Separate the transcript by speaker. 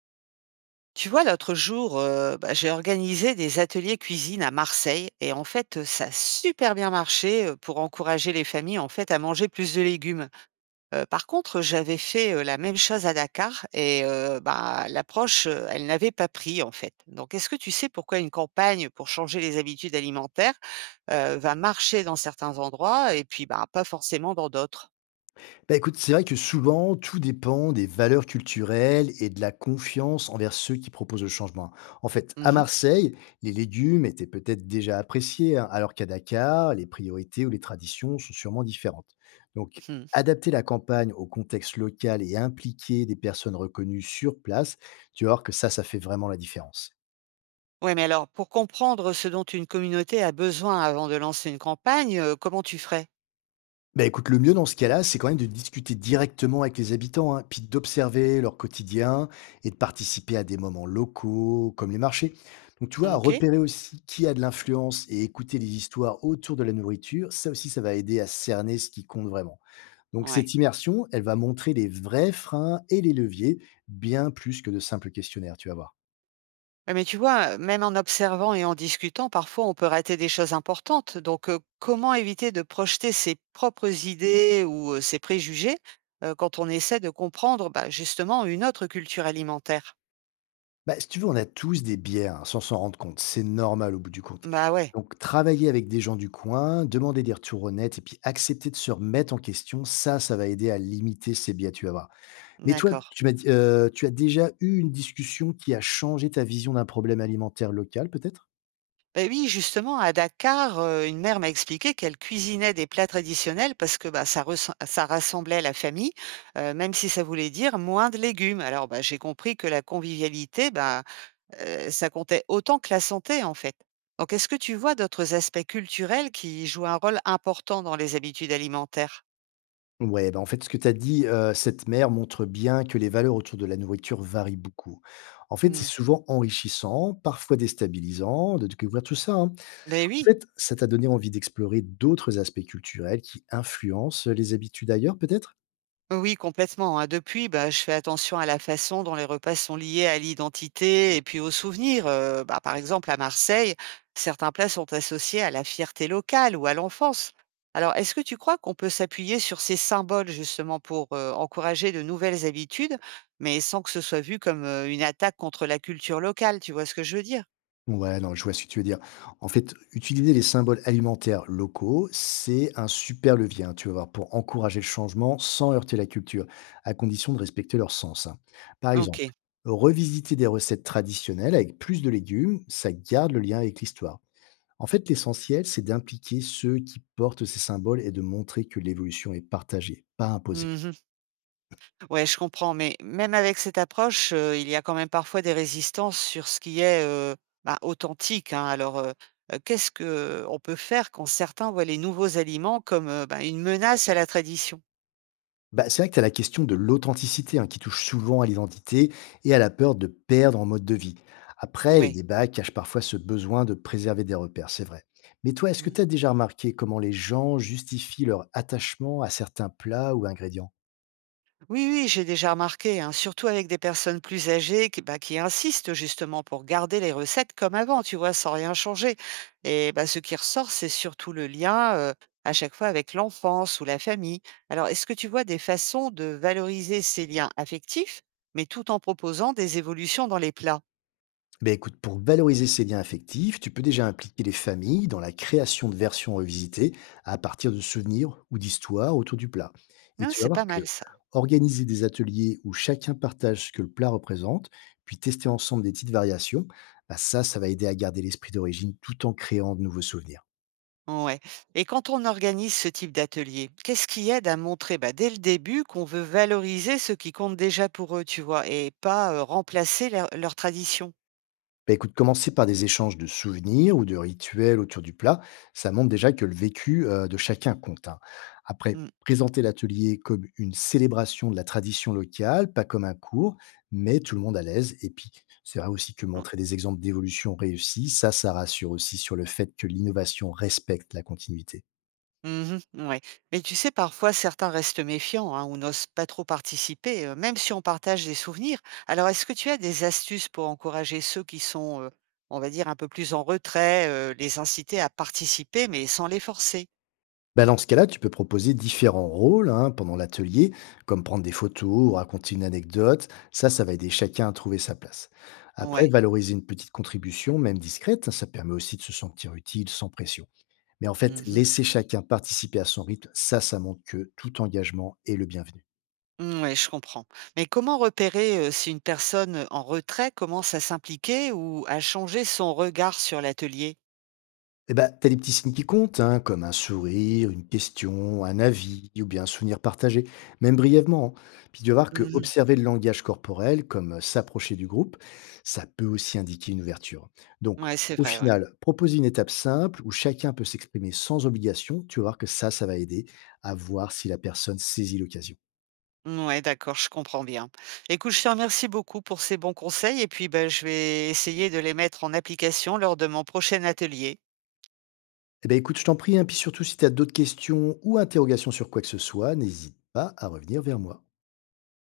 Speaker 1: Tu vois, l'autre jour, j'ai organisé des ateliers cuisine à Marseille et en fait, ça a super bien marché pour encourager les familles en fait à manger plus de légumes. Par contre, j'avais fait la même chose à Dakar et l'approche, elle n'avait pas pris en fait. Donc, est-ce que tu sais pourquoi une campagne pour changer les habitudes alimentaires va marcher dans certains endroits et puis bah, pas forcément dans d'autres.
Speaker 2: Bah écoute, c'est vrai que souvent, tout dépend des valeurs culturelles et de la confiance envers ceux qui proposent le changement. En fait, à Marseille, les légumes étaient peut-être déjà appréciés, hein, alors qu'à Dakar, les priorités ou les traditions sont sûrement différentes. Donc,
Speaker 1: Mhm.
Speaker 2: adapter la campagne au contexte local et impliquer des personnes reconnues sur place, tu vas voir que ça fait vraiment la différence.
Speaker 1: Ouais, mais alors, pour comprendre ce dont une communauté a besoin avant de lancer une campagne, comment tu ferais?
Speaker 2: Bah, écoute, le mieux dans ce cas-là, c'est quand même de discuter directement avec les habitants, hein, puis d'observer leur quotidien et de participer à des moments locaux comme les marchés. Donc, tu vois,
Speaker 1: OK?
Speaker 2: repérer aussi qui a de l'influence et écouter les histoires autour de la nourriture, ça aussi, ça va aider à cerner ce qui compte vraiment. Donc,
Speaker 1: Ouais.
Speaker 2: cette immersion, elle va montrer les vrais freins et les leviers, bien plus que de simples questionnaires, tu vas voir.
Speaker 1: Ouais, mais tu vois, même en observant et en discutant, parfois on peut rater des choses importantes. Donc, comment éviter de projeter ses propres idées ou ses préjugés quand on essaie de comprendre bah, justement une autre culture alimentaire?
Speaker 2: Bah, si tu veux, on a tous des biais, hein, sans s'en rendre compte. C'est normal au bout du compte.
Speaker 1: Bah ouais,
Speaker 2: Donc, travailler avec des gens du coin, demander des retours honnêtes et puis accepter de se remettre en question, ça va aider à limiter ces biais, tu vas voir. Mais toi,
Speaker 1: d'accord.
Speaker 2: tu m'as dit, tu as déjà eu une discussion qui a changé ta vision d'un problème alimentaire local, peut-être?
Speaker 1: Ben oui, justement, à Dakar, une mère m'a expliqué qu'elle cuisinait des plats traditionnels parce que, bah, ça rassemblait la famille, même si ça voulait dire moins de légumes. Alors, bah, j'ai compris que la convivialité, ça comptait autant que la santé, en fait. Donc, est-ce que tu vois d'autres aspects culturels qui jouent un rôle important dans les habitudes alimentaires?
Speaker 2: Ouais, bah, en fait, ce que tu as dit, cette mère montre bien que les valeurs autour de la nourriture varient beaucoup. En fait, c'est
Speaker 1: Mmh.
Speaker 2: souvent enrichissant, parfois déstabilisant de découvrir tout ça, hein.
Speaker 1: Beh,
Speaker 2: En
Speaker 1: oui.
Speaker 2: fait, ça t'a donné envie d'explorer d'autres aspects culturels qui influencent les habitudes ailleurs, peut-être?
Speaker 1: Oui, complètement, hein. Depuis, bah, je fais attention à la façon dont les repas sont liés à l'identité et puis aux souvenirs. Bah, par exemple, à Marseille, certains plats sont associés à la fierté locale ou à l'enfance. Alors, est-ce que tu crois qu'on peut s'appuyer sur ces symboles justement pour encourager de nouvelles habitudes, mais sans que ce soit vu comme une attaque contre la culture locale? Tu vois ce que je veux dire?
Speaker 2: Ouais, non, je vois ce que tu veux dire. En fait, utiliser les symboles alimentaires locaux, c'est un super levier, hein, tu vas voir, pour encourager le changement sans heurter la culture, à condition de respecter leur sens, hein. Par
Speaker 1: Ok.
Speaker 2: exemple, revisiter des recettes traditionnelles avec plus de légumes, ça garde le lien avec l'histoire. En fait, l'essentiel, c'est d'impliquer ceux qui portent ces symboles et de montrer que l'évolution est partagée, pas imposée.
Speaker 1: Mhm. Ouais, je comprends, mais même avec cette approche, il y a quand même parfois des résistances sur ce qui est, authentique, hein. Alors, qu'est-ce que on peut faire quand certains voient les nouveaux aliments comme, une menace à la tradition?
Speaker 2: Bah, c'est vrai que tu as la question de l'authenticité, hein, qui touche souvent à l'identité et à la peur de perdre en mode de vie. Après, les
Speaker 1: Oui.
Speaker 2: débats cachent parfois ce besoin de préserver des repères, c'est vrai. Mais toi, est-ce que
Speaker 1: Mmh.
Speaker 2: tu as déjà remarqué comment les gens justifient leur attachement à certains plats ou ingrédients?
Speaker 1: Oui, oui, j'ai déjà remarqué, hein, surtout avec des personnes plus âgées qui, bah, qui insistent justement pour garder les recettes comme avant, tu vois, sans rien changer. Et bah, ce qui ressort, c'est surtout le lien à chaque fois avec l'enfance ou la famille. Alors, est-ce que tu vois des façons de valoriser ces liens affectifs, mais tout en proposant des évolutions dans les plats?
Speaker 2: Ben écoute, pour valoriser ces liens affectifs, tu peux déjà impliquer les familles dans la création de versions revisitées à partir de souvenirs ou d'histoires autour du plat. Et
Speaker 1: Hein,
Speaker 2: tu vas
Speaker 1: c'est pas
Speaker 2: voir que
Speaker 1: mal ça.
Speaker 2: organiser des ateliers où chacun partage ce que le plat représente, puis tester ensemble des petites variations, bah ça, ça va aider à garder l'esprit d'origine tout en créant de nouveaux souvenirs.
Speaker 1: Ouais. Et quand on organise ce type d'atelier, qu'est-ce qui aide à montrer bah, dès le début qu'on veut valoriser ce qui compte déjà pour eux, tu vois, et pas remplacer leur tradition?
Speaker 2: Bah, écoute, commencer par des échanges de souvenirs ou de rituels autour du plat, ça montre déjà que le vécu de chacun compte, hein. Après,
Speaker 1: Mm.
Speaker 2: présenter l'atelier comme une célébration de la tradition locale, pas comme un cours, mais tout le monde à l'aise. Et puis, c'est vrai aussi que montrer des exemples d'évolution réussie, ça rassure aussi sur le fait que l'innovation respecte la continuité.
Speaker 1: Mhm, ouais. Mais tu sais, parfois, certains restent méfiants hein, ou n'osent pas trop participer, même si on partage des souvenirs. Alors, est-ce que tu as des astuces pour encourager ceux qui sont, on va dire, un peu plus en retrait, les inciter à participer, mais sans les forcer?
Speaker 2: Bah, dans ce cas-là, tu peux proposer différents rôles, hein, pendant l'atelier, comme prendre des photos ou raconter une anecdote. Ça va aider chacun à trouver sa place. Après,
Speaker 1: Ouais.
Speaker 2: valoriser une petite contribution, même discrète, ça permet aussi de se sentir utile sans pression. Mais en fait, laisser chacun participer à son rythme, ça montre que tout engagement est le bienvenu.
Speaker 1: Mmh, ouais, je comprends. Mais comment repérer, si une personne, en retrait commence à s'impliquer ou à changer son regard sur l'atelier?
Speaker 2: Eh ben, t'as des petits signes qui comptent, hein, comme un sourire, une question, un avis ou bien un souvenir partagé, même brièvement, hein. Puis tu vas voir que
Speaker 1: Mmh.
Speaker 2: observer le langage corporel, comme s'approcher du groupe, ça peut aussi indiquer une ouverture. Donc,
Speaker 1: Ouais, c'est
Speaker 2: au
Speaker 1: vrai, ouais.
Speaker 2: final, proposer une étape simple où chacun peut s'exprimer sans obligation, tu vas voir que ça va aider à voir si la personne saisit l'occasion.
Speaker 1: Mouais, d'accord, je comprends bien. Écoute, je te remercie beaucoup pour ces bons conseils et puis, ben, je vais essayer de les mettre en application lors de mon prochain atelier.
Speaker 2: Eh ben, écoute, je t'en prie, hein, puis surtout si tu as d'autres questions ou interrogations sur quoi que ce soit, n'hésite pas à revenir vers moi.